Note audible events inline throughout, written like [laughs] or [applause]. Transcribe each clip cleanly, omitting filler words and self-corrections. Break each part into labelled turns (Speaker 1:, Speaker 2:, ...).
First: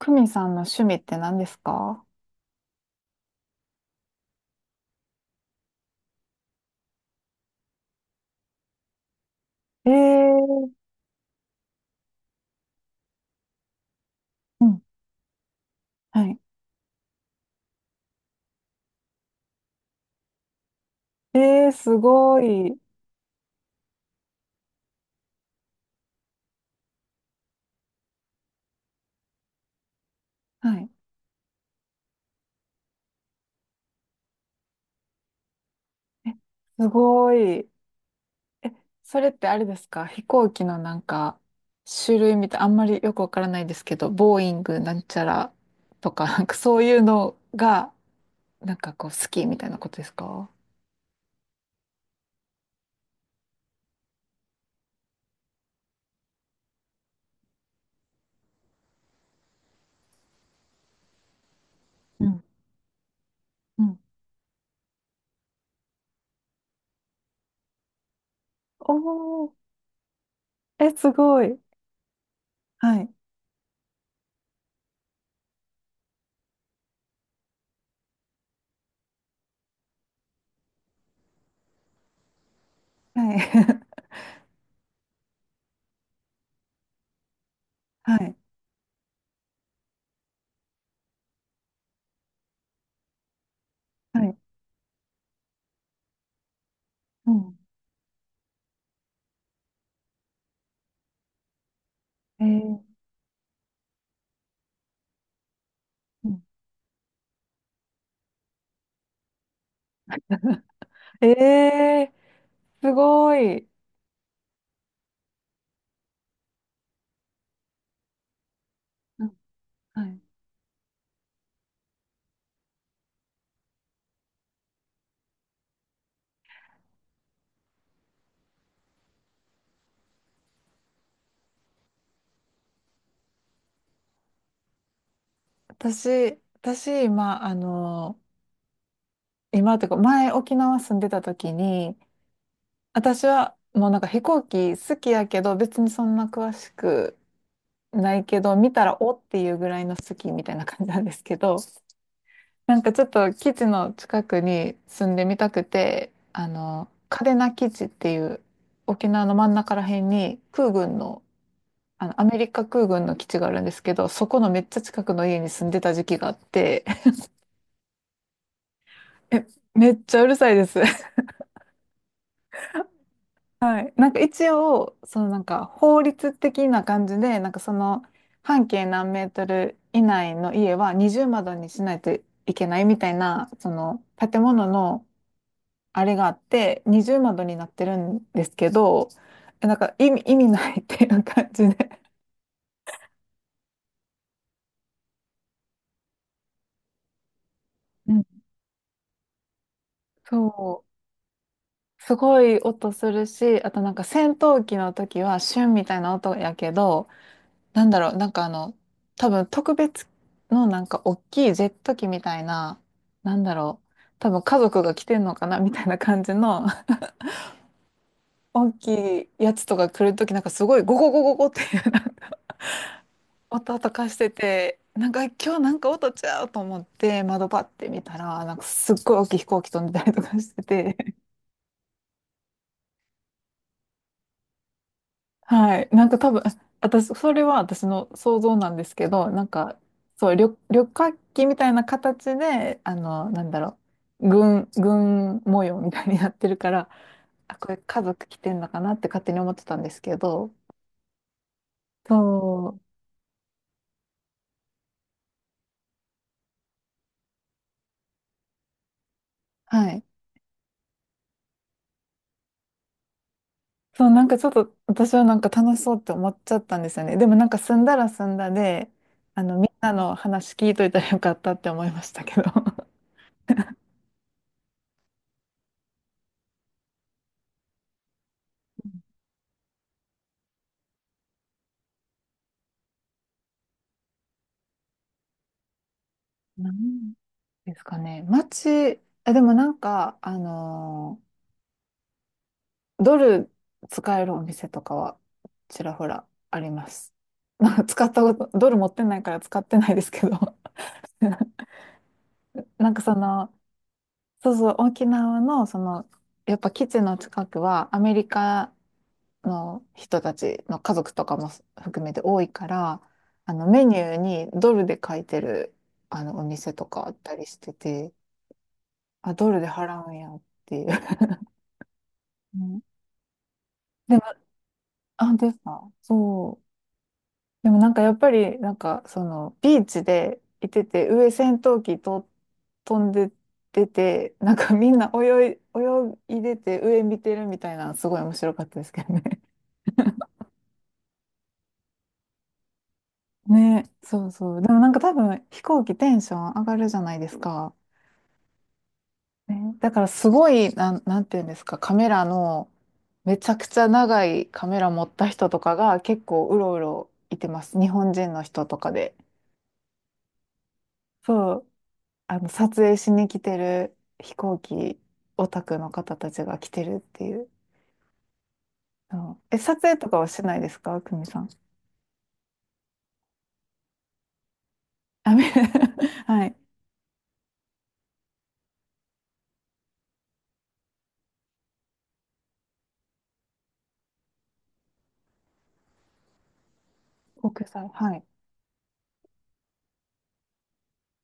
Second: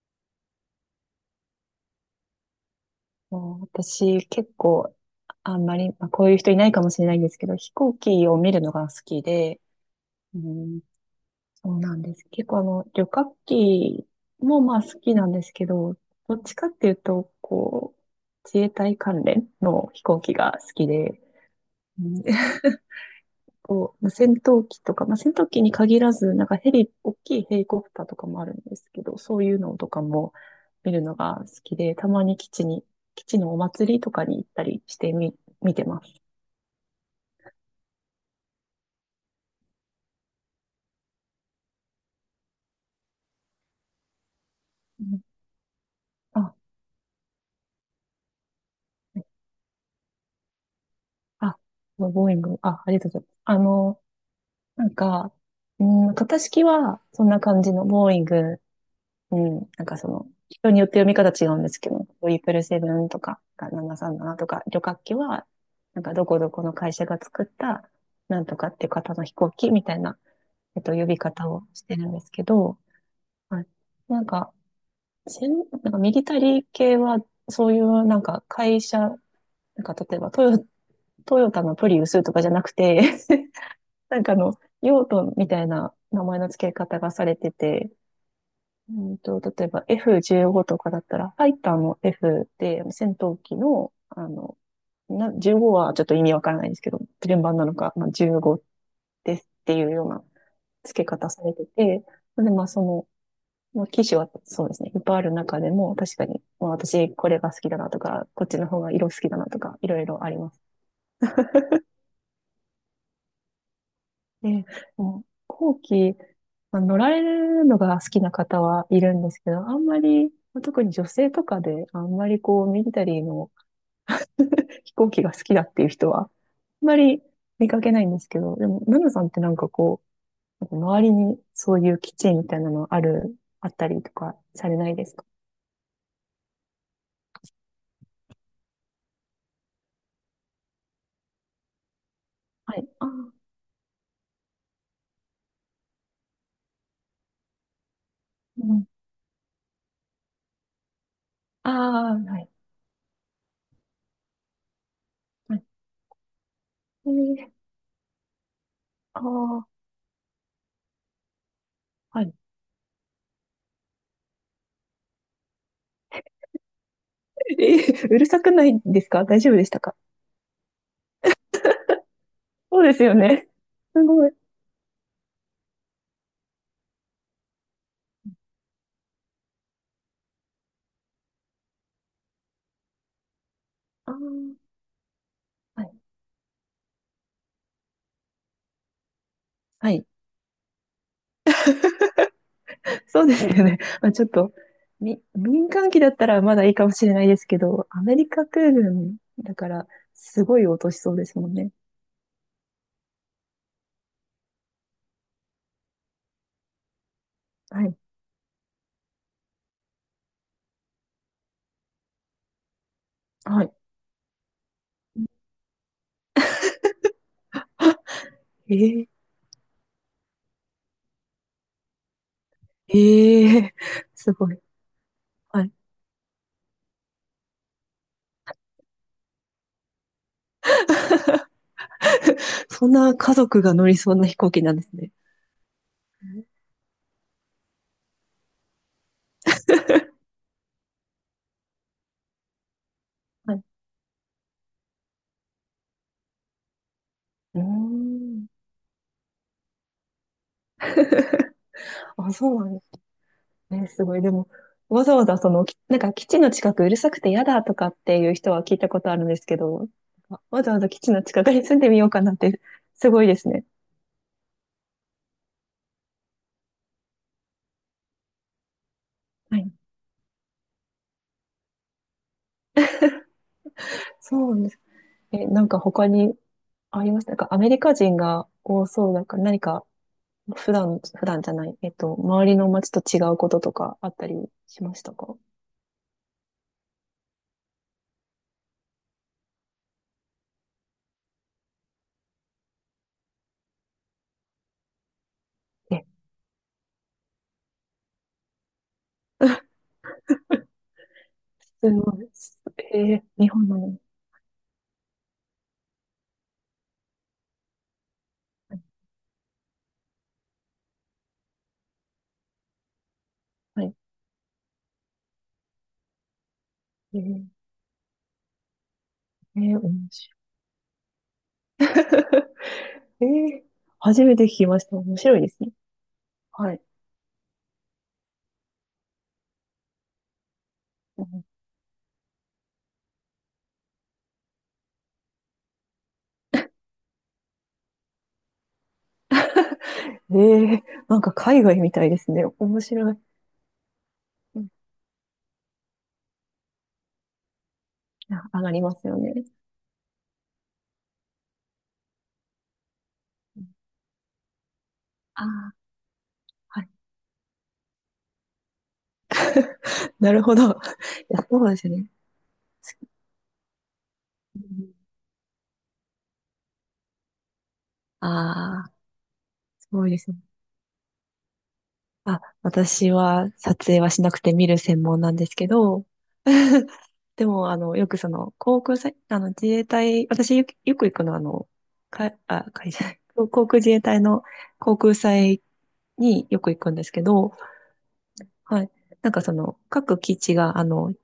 Speaker 1: クミさんの趣味って何ですか？
Speaker 2: もう私、結構、あんまり、まあ、こういう人いないかもしれないんですけど、飛行機を見るのが好きで、
Speaker 1: え
Speaker 2: う
Speaker 1: ー、
Speaker 2: ん、そうなんです。結構旅客機も
Speaker 1: う
Speaker 2: まあ
Speaker 1: ん。
Speaker 2: 好きなんですけど、
Speaker 1: は
Speaker 2: ど
Speaker 1: い。
Speaker 2: っちかっていうと、こう、自衛隊関連の飛行機が好きで、
Speaker 1: す
Speaker 2: うん、
Speaker 1: ごい。
Speaker 2: こう、まあ戦闘機とか、まあ、戦闘機に限らず、なんかヘリ、大きいヘリコプターとかもあるんですけど、そういうのとかも
Speaker 1: はい。
Speaker 2: 見るのが好きで、たまに基地に、基地のお祭りとかに行ったりしてみ、見てます。
Speaker 1: え、すごい。え、それってあれですか？飛行機の種類みたい、あんまりよくわからないですけど、ボーイングなん
Speaker 2: う
Speaker 1: ち
Speaker 2: ん、
Speaker 1: ゃらとか、なんか
Speaker 2: あ、
Speaker 1: そういうのが、なんかこう
Speaker 2: はい。
Speaker 1: 好きみたいなことですか？
Speaker 2: あ、ボーイング、あ、ありがとうございます。なんか、うん、型式はそんな感じのボーイング。うん。なんかその、人によって読み方違うんですけど、
Speaker 1: う
Speaker 2: トリ
Speaker 1: ん
Speaker 2: プルセブンとか、
Speaker 1: うん
Speaker 2: 737とか、旅客機は、なんかどこどこの会社が作った、なんとかっていう方の飛
Speaker 1: お
Speaker 2: 行
Speaker 1: ー、
Speaker 2: 機みたいな、
Speaker 1: え、
Speaker 2: 呼
Speaker 1: す
Speaker 2: び
Speaker 1: ご
Speaker 2: 方
Speaker 1: い。
Speaker 2: をしてるんですけど、
Speaker 1: はい。
Speaker 2: はい。なんか、せん、なんかミリタリー系は、そういうなんか会社、なんか例えばトヨタのプリウスとかじゃなくて
Speaker 1: はい。
Speaker 2: [laughs]
Speaker 1: [laughs]
Speaker 2: なんか用途みたいな名前の付け方がされてて、
Speaker 1: はい。
Speaker 2: うんと、例えば F15 とかだったら、ファイターの F で、戦闘機の、
Speaker 1: はい。
Speaker 2: 15はちょっと意味わからないんですけど、
Speaker 1: う
Speaker 2: 連番
Speaker 1: ん。
Speaker 2: なのか、まあ、15ですっていうような付け方されてて、
Speaker 1: え
Speaker 2: で、まあ
Speaker 1: ー、
Speaker 2: その、まあ、機種はそうですね、いっぱいある中でも、確か
Speaker 1: うん
Speaker 2: に、まあ私これが好きだなとか、こっちの方が色好きだなとか、いろいろあります。
Speaker 1: えー、すごい。
Speaker 2: で、もう後期、まあ、乗られるのが好きな方はいるんですけど、あんま
Speaker 1: はい。
Speaker 2: り、まあ特に女性とかで、あんまりこう、ミリタリーの飛行機が好きだっていう人は、あんまり見かけないんですけど、でも、ナナさんってなんかこう、なんか周りにそういう基地みたいなのある、あったりとかされないですか？
Speaker 1: 私、今、今というか、前沖縄住んでた時に、
Speaker 2: はい。ああ、
Speaker 1: 私はもうなんか飛行機好きやけど、別にそんな詳しくないけど、
Speaker 2: う
Speaker 1: 見た
Speaker 2: ん。
Speaker 1: らおっていうぐらいの好きみたいな感じなんですけど、
Speaker 2: ああ、はい。
Speaker 1: [laughs] なんかちょっと基地の近くに住んでみた
Speaker 2: は
Speaker 1: く
Speaker 2: い。
Speaker 1: て、
Speaker 2: え
Speaker 1: 嘉手
Speaker 2: ー、
Speaker 1: 納基地っていう沖
Speaker 2: あ
Speaker 1: 縄の真ん
Speaker 2: あ、
Speaker 1: 中ら辺に空軍の、
Speaker 2: は
Speaker 1: ア
Speaker 2: い。
Speaker 1: メリカ空軍の基地があるんですけど、そこのめっちゃ近くの家に住んでた時期があって、
Speaker 2: えー、うるさくないですか？大
Speaker 1: え、
Speaker 2: 丈夫でした
Speaker 1: め
Speaker 2: か？
Speaker 1: っちゃうるさいです。[laughs]
Speaker 2: そうですよね。
Speaker 1: はい。
Speaker 2: す
Speaker 1: なんか
Speaker 2: ごい。
Speaker 1: 一応、そのなんか法律的な感じで、なんかその半径何メートル以内の家は二重窓にしないといけないみたいな、その
Speaker 2: ああ、
Speaker 1: 建物の
Speaker 2: はい。
Speaker 1: あれがあって、二重窓になってるんですけど、え
Speaker 2: はい。
Speaker 1: 意味ないっていう感じで。
Speaker 2: そうですよね。まあ、ちょっと、民間機だったらまだいいかもしれないですけど、ア
Speaker 1: う
Speaker 2: メ
Speaker 1: ん
Speaker 2: リカ空軍だから、すごい落
Speaker 1: そ
Speaker 2: としそうですもんね。
Speaker 1: う。すごい音するし、あとなんか戦闘機の時はシュンみたいな音やけど、
Speaker 2: は
Speaker 1: なん
Speaker 2: い。
Speaker 1: だろう、多分特別のなんか大きいジェット機みたいな、なんだ
Speaker 2: はい。
Speaker 1: ろう、多分家族が来てんのかなみたいな感じの [laughs] 大
Speaker 2: あ、え、え
Speaker 1: きいやつとか来るときなんかすごいゴゴゴゴゴっていうなんか [laughs]
Speaker 2: え、え、
Speaker 1: 音とかして
Speaker 2: すごい。
Speaker 1: て、なんか今日
Speaker 2: は
Speaker 1: な
Speaker 2: い。
Speaker 1: んか音ちゃうと思って窓パッて見たら、なんかすっごい大きい飛行機飛んでたりとかしてて、
Speaker 2: [laughs] そんな家族が乗りそうな飛行機なんですね。
Speaker 1: はい。なんか多分、あ私、それは私の想像なんですけど、なんか、そう、旅客機みたいな形で、なん
Speaker 2: は
Speaker 1: だ
Speaker 2: い。
Speaker 1: ろう、軍模様みたいになってるから、あ、
Speaker 2: うー
Speaker 1: これ家族来
Speaker 2: ん。
Speaker 1: てんのかなって勝手に思ってたんですけど、
Speaker 2: [laughs] あ、そうなん
Speaker 1: そ
Speaker 2: ですね、すごい。でも、わざわざその、なんか基地の近くうるさくて嫌だとかっていう人は聞いたことあるんですけ
Speaker 1: う、
Speaker 2: ど、
Speaker 1: はい。
Speaker 2: わざわざ基地の近くに住んでみようかなって、すごいですね。
Speaker 1: そう、なんかちょっと私はなんか楽しそうって思っちゃったんですよね。でもなんか住んだら住んだで、
Speaker 2: は
Speaker 1: み
Speaker 2: い。
Speaker 1: んなの話聞いといたらよかったって思いましたけど。[laughs]
Speaker 2: そうなんです。え、なんか他にありましたか？アメリカ人が多そうだから、何か普段じゃない、周りの街と違うこととかあったりしましたか？
Speaker 1: なんですかね。街、あ、でもなんか、ドル使えるお店とかはちら
Speaker 2: え、
Speaker 1: ほらあります。[laughs] まあ、使ったこと、ドル持ってないから使って
Speaker 2: [laughs]
Speaker 1: ないですけど。[laughs]
Speaker 2: すごい。
Speaker 1: なんかそ
Speaker 2: えー、日
Speaker 1: の、
Speaker 2: 本なのに。
Speaker 1: そうそう、沖縄の、その、やっぱ基地の近くはアメリカの人たちの家族とかも含めて多いから、
Speaker 2: は
Speaker 1: メ
Speaker 2: い。
Speaker 1: ニューにドルで書いてる、お店とかあっ
Speaker 2: え
Speaker 1: た
Speaker 2: ー、
Speaker 1: りしてて、あ、ドル
Speaker 2: え
Speaker 1: で
Speaker 2: ー、
Speaker 1: 払
Speaker 2: 面
Speaker 1: うんや
Speaker 2: 白
Speaker 1: っていう。
Speaker 2: い。[laughs]
Speaker 1: [laughs] うん
Speaker 2: えー、初め
Speaker 1: で
Speaker 2: て聞きました。面
Speaker 1: 本
Speaker 2: 白い
Speaker 1: 当
Speaker 2: で
Speaker 1: です
Speaker 2: すね。
Speaker 1: か？そう。
Speaker 2: はい。
Speaker 1: でもなんかやっぱり、なんかそのビーチでいてて、
Speaker 2: う
Speaker 1: 上
Speaker 2: ん。
Speaker 1: 戦闘機と飛んで出て、なんかみんな泳いでて上見てるみたいなのすごい面白かったですけどね。
Speaker 2: えー、なんか海外みたいですね。面白い。
Speaker 1: [laughs] ね、そうそ
Speaker 2: う
Speaker 1: う。で
Speaker 2: ん、
Speaker 1: もなんか多分飛行機テンション上がるじゃないですか。
Speaker 2: あ、上がりますよね。
Speaker 1: ね、だからすごい、なんていうんですか、カメラの、めちゃ
Speaker 2: う
Speaker 1: く
Speaker 2: ん、
Speaker 1: ちゃ長いカメラ持った
Speaker 2: あ
Speaker 1: 人とか
Speaker 2: ー、
Speaker 1: が結構うろう
Speaker 2: はい。
Speaker 1: ろいてます。日本人の人とかで。
Speaker 2: なるほど。[laughs] いや、
Speaker 1: そ
Speaker 2: そ
Speaker 1: う
Speaker 2: うですね。
Speaker 1: 撮影しに来てる飛行
Speaker 2: うん、
Speaker 1: 機オタクの方たちが来てるっていう。
Speaker 2: ああ、
Speaker 1: うんえ、撮
Speaker 2: す
Speaker 1: 影
Speaker 2: ご
Speaker 1: と
Speaker 2: いで
Speaker 1: かは
Speaker 2: すね。
Speaker 1: しないですか？久美さん。
Speaker 2: あ、私は撮影はしなくて見る専門な
Speaker 1: あ、
Speaker 2: ん
Speaker 1: め
Speaker 2: で
Speaker 1: [laughs]
Speaker 2: すけど、
Speaker 1: はい。
Speaker 2: [laughs] でも、あの、よくその、航空祭、あの、自衛隊、私よく、よく行くのは、あの、か、あ、会社、[laughs] 航空自衛隊の航空祭によく行くんですけど、
Speaker 1: 国際、はい。
Speaker 2: はい。なんかその、各基地が、あの、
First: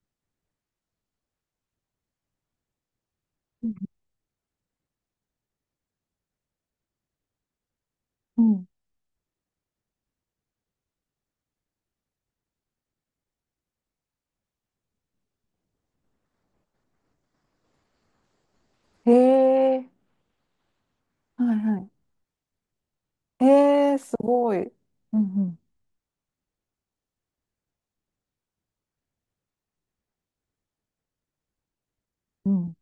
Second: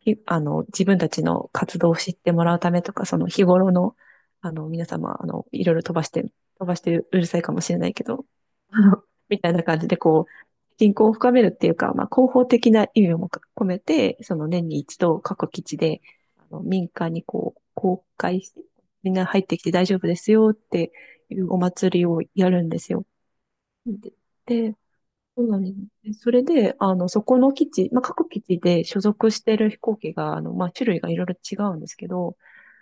Speaker 2: あの、自分たちの活動を知ってもらうためとか、その日
Speaker 1: う
Speaker 2: 頃
Speaker 1: ん
Speaker 2: の、あの、皆様、あの、いろいろ飛ばして、飛ばしてうるさいかもしれないけど、
Speaker 1: うん。
Speaker 2: [laughs] あのみたいな感じで、こう、人口を深めるっていうか、まあ、広報的な意味も込めて、その年に一度各基地で、あの民間にこう、公開して、み
Speaker 1: へ
Speaker 2: んな入ってきて
Speaker 1: え、
Speaker 2: 大丈夫ですよってい
Speaker 1: は
Speaker 2: うお
Speaker 1: いは
Speaker 2: 祭りをやるんですよ。
Speaker 1: い。へえ、
Speaker 2: で、
Speaker 1: すごい。
Speaker 2: で、
Speaker 1: う
Speaker 2: そうな
Speaker 1: ん
Speaker 2: んですね。それで、あの、そこの基地、まあ、各基地で所属してる飛行機が、あの、まあ、種類がいろいろ違うんですけど、
Speaker 1: うん。うん。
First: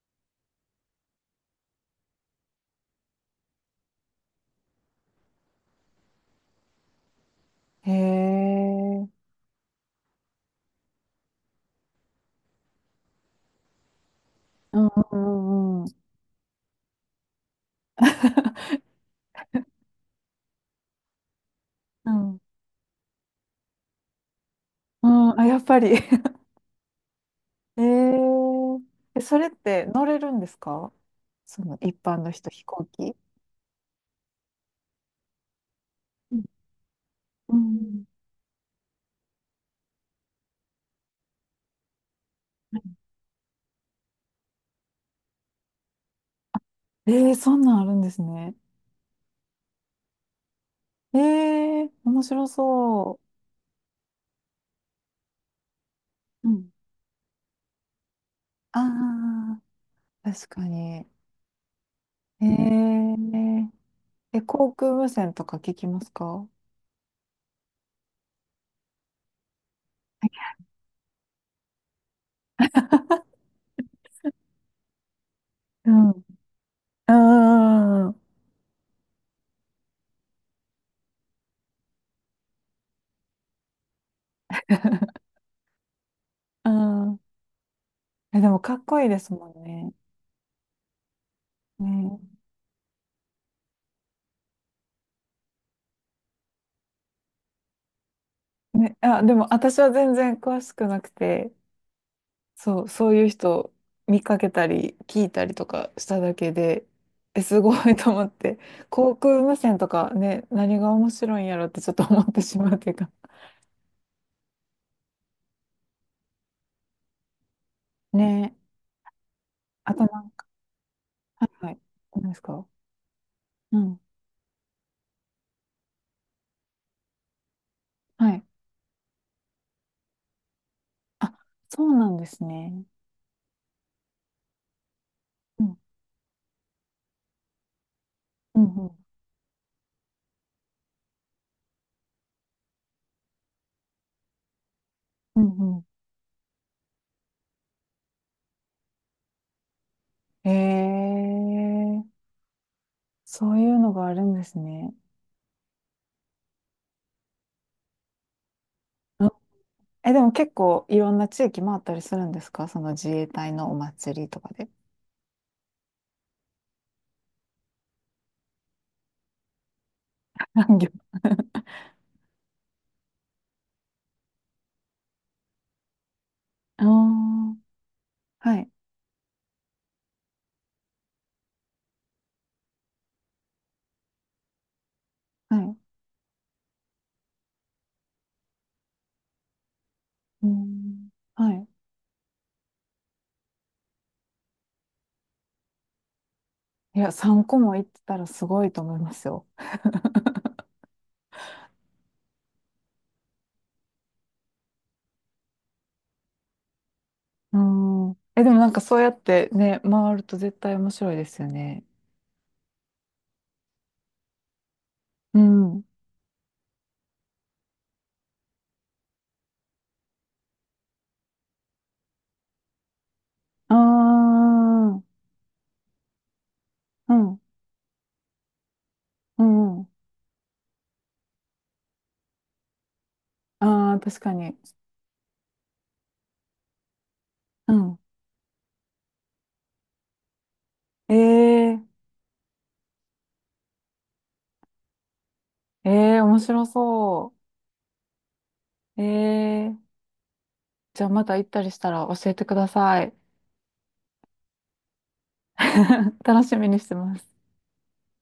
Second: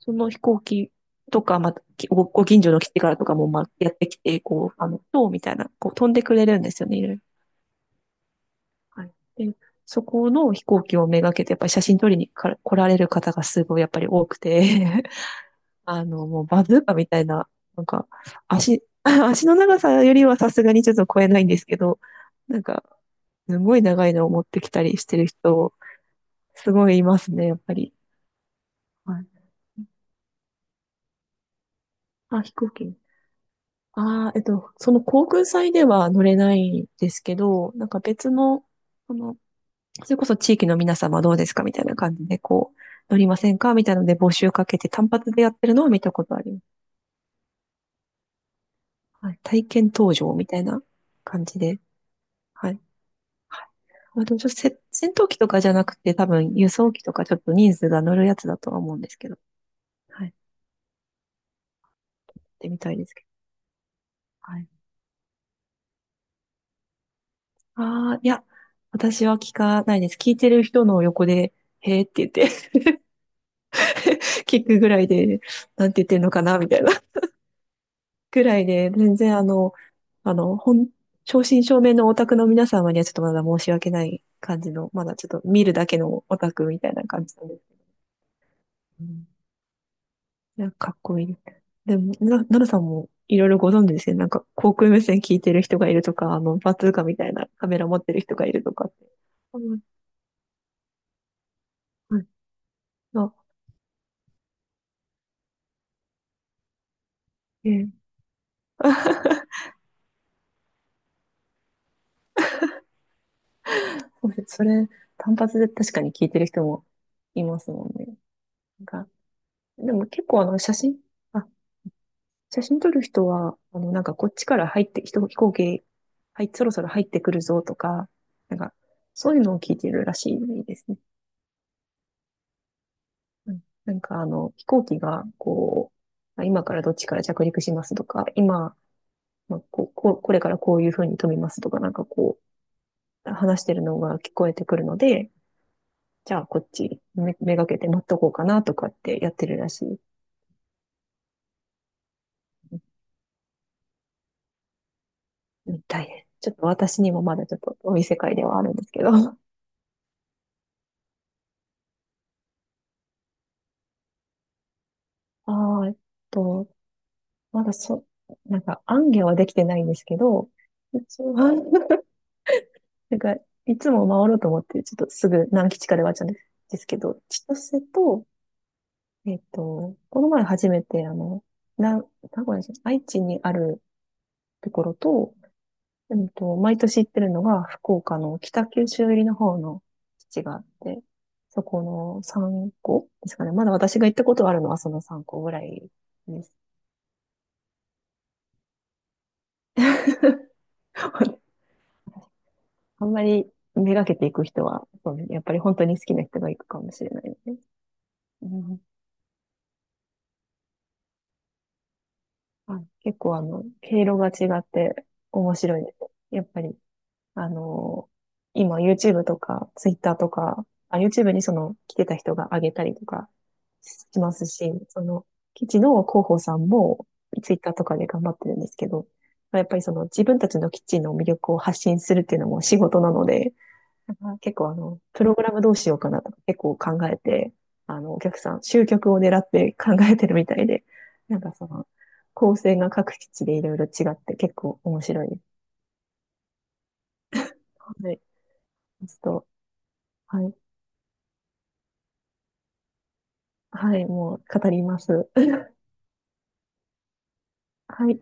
Speaker 2: その飛行機とか、まあ、ご近所の基地からとかも、まあ、やってきて、こう、あの、塔みたいな、こう、飛んでくれるんですよね、いろいろ。
Speaker 1: へ
Speaker 2: は
Speaker 1: え、
Speaker 2: い。で、そこの飛行機をめがけて、やっぱり写真撮りに来られる方がすごい、やっぱり多くて、
Speaker 1: うん
Speaker 2: [laughs]
Speaker 1: うんうんうん。
Speaker 2: あの、もうバズーカみたいな、なんか、[laughs] 足の長さよりはさすがにちょっと超えないんですけど、
Speaker 1: うん。
Speaker 2: なんか、すごい長いのを持ってきたりし
Speaker 1: う
Speaker 2: てる
Speaker 1: ん、あ、やっ
Speaker 2: 人、
Speaker 1: ぱり。[laughs]
Speaker 2: すごいいますね、やっぱ
Speaker 1: え
Speaker 2: り。
Speaker 1: ー、え、
Speaker 2: はい。
Speaker 1: それって乗れるんですか？その一般の
Speaker 2: あ、
Speaker 1: 人、
Speaker 2: 飛
Speaker 1: 飛
Speaker 2: 行
Speaker 1: 行
Speaker 2: 機。
Speaker 1: 機。
Speaker 2: ああ、えっと、その航空祭では乗れ
Speaker 1: うん。
Speaker 2: ないですけ
Speaker 1: う
Speaker 2: ど、なんか
Speaker 1: ん
Speaker 2: 別の、その、それこそ地域の皆様どうですかみたいな感じで、こう、乗りませんかみたいなので募集かけて単発でやってるのを見たことあります。
Speaker 1: えー、そんなんあるんですね。
Speaker 2: はい。体験搭乗みたいな
Speaker 1: え
Speaker 2: 感じで。
Speaker 1: ー、面白
Speaker 2: はい。
Speaker 1: そ
Speaker 2: まあ、でもちょっと戦闘機とかじゃなくて、多
Speaker 1: う。う
Speaker 2: 分
Speaker 1: ん。
Speaker 2: 輸送機とかちょっと人数が乗るやつだとは思うんですけど。
Speaker 1: ああ、
Speaker 2: はい。行っ
Speaker 1: 確かに。え
Speaker 2: てみたいですけど。
Speaker 1: ー、え、
Speaker 2: はい。
Speaker 1: 航空無線とか聞きますか？
Speaker 2: ああ、いや、私は聞かないです。聞いてる人の横で、へーって言って [laughs] 聞くぐらいで、な
Speaker 1: う
Speaker 2: んて言っ
Speaker 1: ん。
Speaker 2: てんのかな、みたいな
Speaker 1: うんうん
Speaker 2: ぐらいで、全然あの、あの、本、正真正銘のオタクの皆様にはちょっとまだ申し訳ない感じの、まだちょっと見るだけのオタク
Speaker 1: う
Speaker 2: みたい
Speaker 1: ん
Speaker 2: な
Speaker 1: うん。
Speaker 2: 感じなんです。
Speaker 1: え、でもかっこ
Speaker 2: う
Speaker 1: いいで
Speaker 2: ん、
Speaker 1: すもんね。
Speaker 2: いや、かっこいい。でも、
Speaker 1: ね、
Speaker 2: なるさんもいろいろご存知ですね。なんか、航空無線聞いてる人がいるとか、あの、バズーカみたいなカメラ持ってる人がいるとかっ
Speaker 1: ね、
Speaker 2: て。
Speaker 1: あ、でも
Speaker 2: う
Speaker 1: 私
Speaker 2: ん、
Speaker 1: は全然詳しくなくて、
Speaker 2: はい。
Speaker 1: そう、そういう
Speaker 2: あ、
Speaker 1: 人見かけたり聞いたりとかしただけで、え、すご
Speaker 2: ええ、
Speaker 1: いと思って、[laughs] 航空
Speaker 2: [laughs]
Speaker 1: 無線とかね、何が面白いんやろってちょっと思ってしまうというか。
Speaker 2: [laughs] そうです、それ、単発で確かに聞いてる人もいますもんね。
Speaker 1: [laughs] ねえ、
Speaker 2: なんか、で
Speaker 1: あと
Speaker 2: も
Speaker 1: な
Speaker 2: 結
Speaker 1: ん
Speaker 2: 構あ
Speaker 1: か、
Speaker 2: の、
Speaker 1: は
Speaker 2: あ、
Speaker 1: いはい、何です
Speaker 2: 写
Speaker 1: か？
Speaker 2: 真撮る人は、
Speaker 1: う
Speaker 2: あの、
Speaker 1: ん、
Speaker 2: なんかこっちから入って、飛行機、はい、そろそろ入ってくるぞとか、
Speaker 1: はい。
Speaker 2: なんか、そういうのを聞いてるらしいですね。
Speaker 1: あ、そうなんですね。
Speaker 2: うん、なんかあの、飛行機が、
Speaker 1: うん、
Speaker 2: こう、あ、今からどっちから着陸しますとか、
Speaker 1: うん、
Speaker 2: 今、
Speaker 1: うん、
Speaker 2: まあ、こう、これからこういうふうに飛びますとか、なんかこう、話してるのが聞こえてくるので、
Speaker 1: うんう
Speaker 2: じゃあこっちめがけて待っとこうかなとかってやってるらしい。
Speaker 1: えー、そういうのがあるんですね。
Speaker 2: うん、大変。ちょっと私にもまだちょっとお店会ではあるんですけど。
Speaker 1: うん
Speaker 2: [laughs]
Speaker 1: え、でも結構いろんな地域回ったりするんですか？その自衛隊のお祭りとかで。
Speaker 2: ああ、えっと、まだそ、なんか、行脚はできてないんですけど、
Speaker 1: [laughs] あ
Speaker 2: 一応は [laughs] なんか、いつも回ろうと思って、ちょっとすぐ何基地かで終わっちゃうんですで
Speaker 1: あ
Speaker 2: すけど、千
Speaker 1: ー、
Speaker 2: 歳と、
Speaker 1: はい
Speaker 2: えっと、この前初めて、あの、な、名古屋じゃない愛知にあるところと、
Speaker 1: はい。
Speaker 2: うんと、毎年行ってるのが、福岡の北九州入りの方の基地
Speaker 1: う
Speaker 2: があって、
Speaker 1: ん。は
Speaker 2: そ
Speaker 1: い。
Speaker 2: この3校ですかね。まだ私が行ったことあるのはその3校ぐらいです。
Speaker 1: いや、3個も行ってたらすごいと思いますよ。
Speaker 2: [laughs] あんまりめがけていく人は、そうねやっぱり本当に好きな人が行くかもしれないね。
Speaker 1: うん。え、
Speaker 2: う
Speaker 1: でもなんか
Speaker 2: ん、
Speaker 1: そうやってね、回ると絶対面白いですよね。
Speaker 2: はい、結構あの、経路が違って
Speaker 1: う
Speaker 2: 面白
Speaker 1: ん。
Speaker 2: いです。やっぱりあの、今 YouTube とか Twitter とか、あ、YouTube にその来てた人が上げたりとか
Speaker 1: あ
Speaker 2: しますし、そ
Speaker 1: あ、
Speaker 2: の、チ事の広報さんも
Speaker 1: うん。
Speaker 2: Twitter とかで頑張ってるんですけど、
Speaker 1: う
Speaker 2: まあやっぱ
Speaker 1: ん。
Speaker 2: りその自分たちの基地の魅力を発信するっていうのも仕事なので、
Speaker 1: ああ、
Speaker 2: なん
Speaker 1: 確か
Speaker 2: か結
Speaker 1: に。
Speaker 2: 構あの、プログラムどうしようかなとか結構考えて、
Speaker 1: うん。
Speaker 2: あの、お客さん、集客を狙って考えてるみたいで、
Speaker 1: え
Speaker 2: なんかその、
Speaker 1: え
Speaker 2: 構成が各基地でいろいろ違って結構面白いです。
Speaker 1: え面白そ
Speaker 2: はい。
Speaker 1: う。
Speaker 2: ちょっと、
Speaker 1: え
Speaker 2: はい。
Speaker 1: じゃあまた行ったりしたら教えてください。
Speaker 2: はい、もう語ります。[laughs]
Speaker 1: [laughs] 楽しみにしてます。
Speaker 2: はい。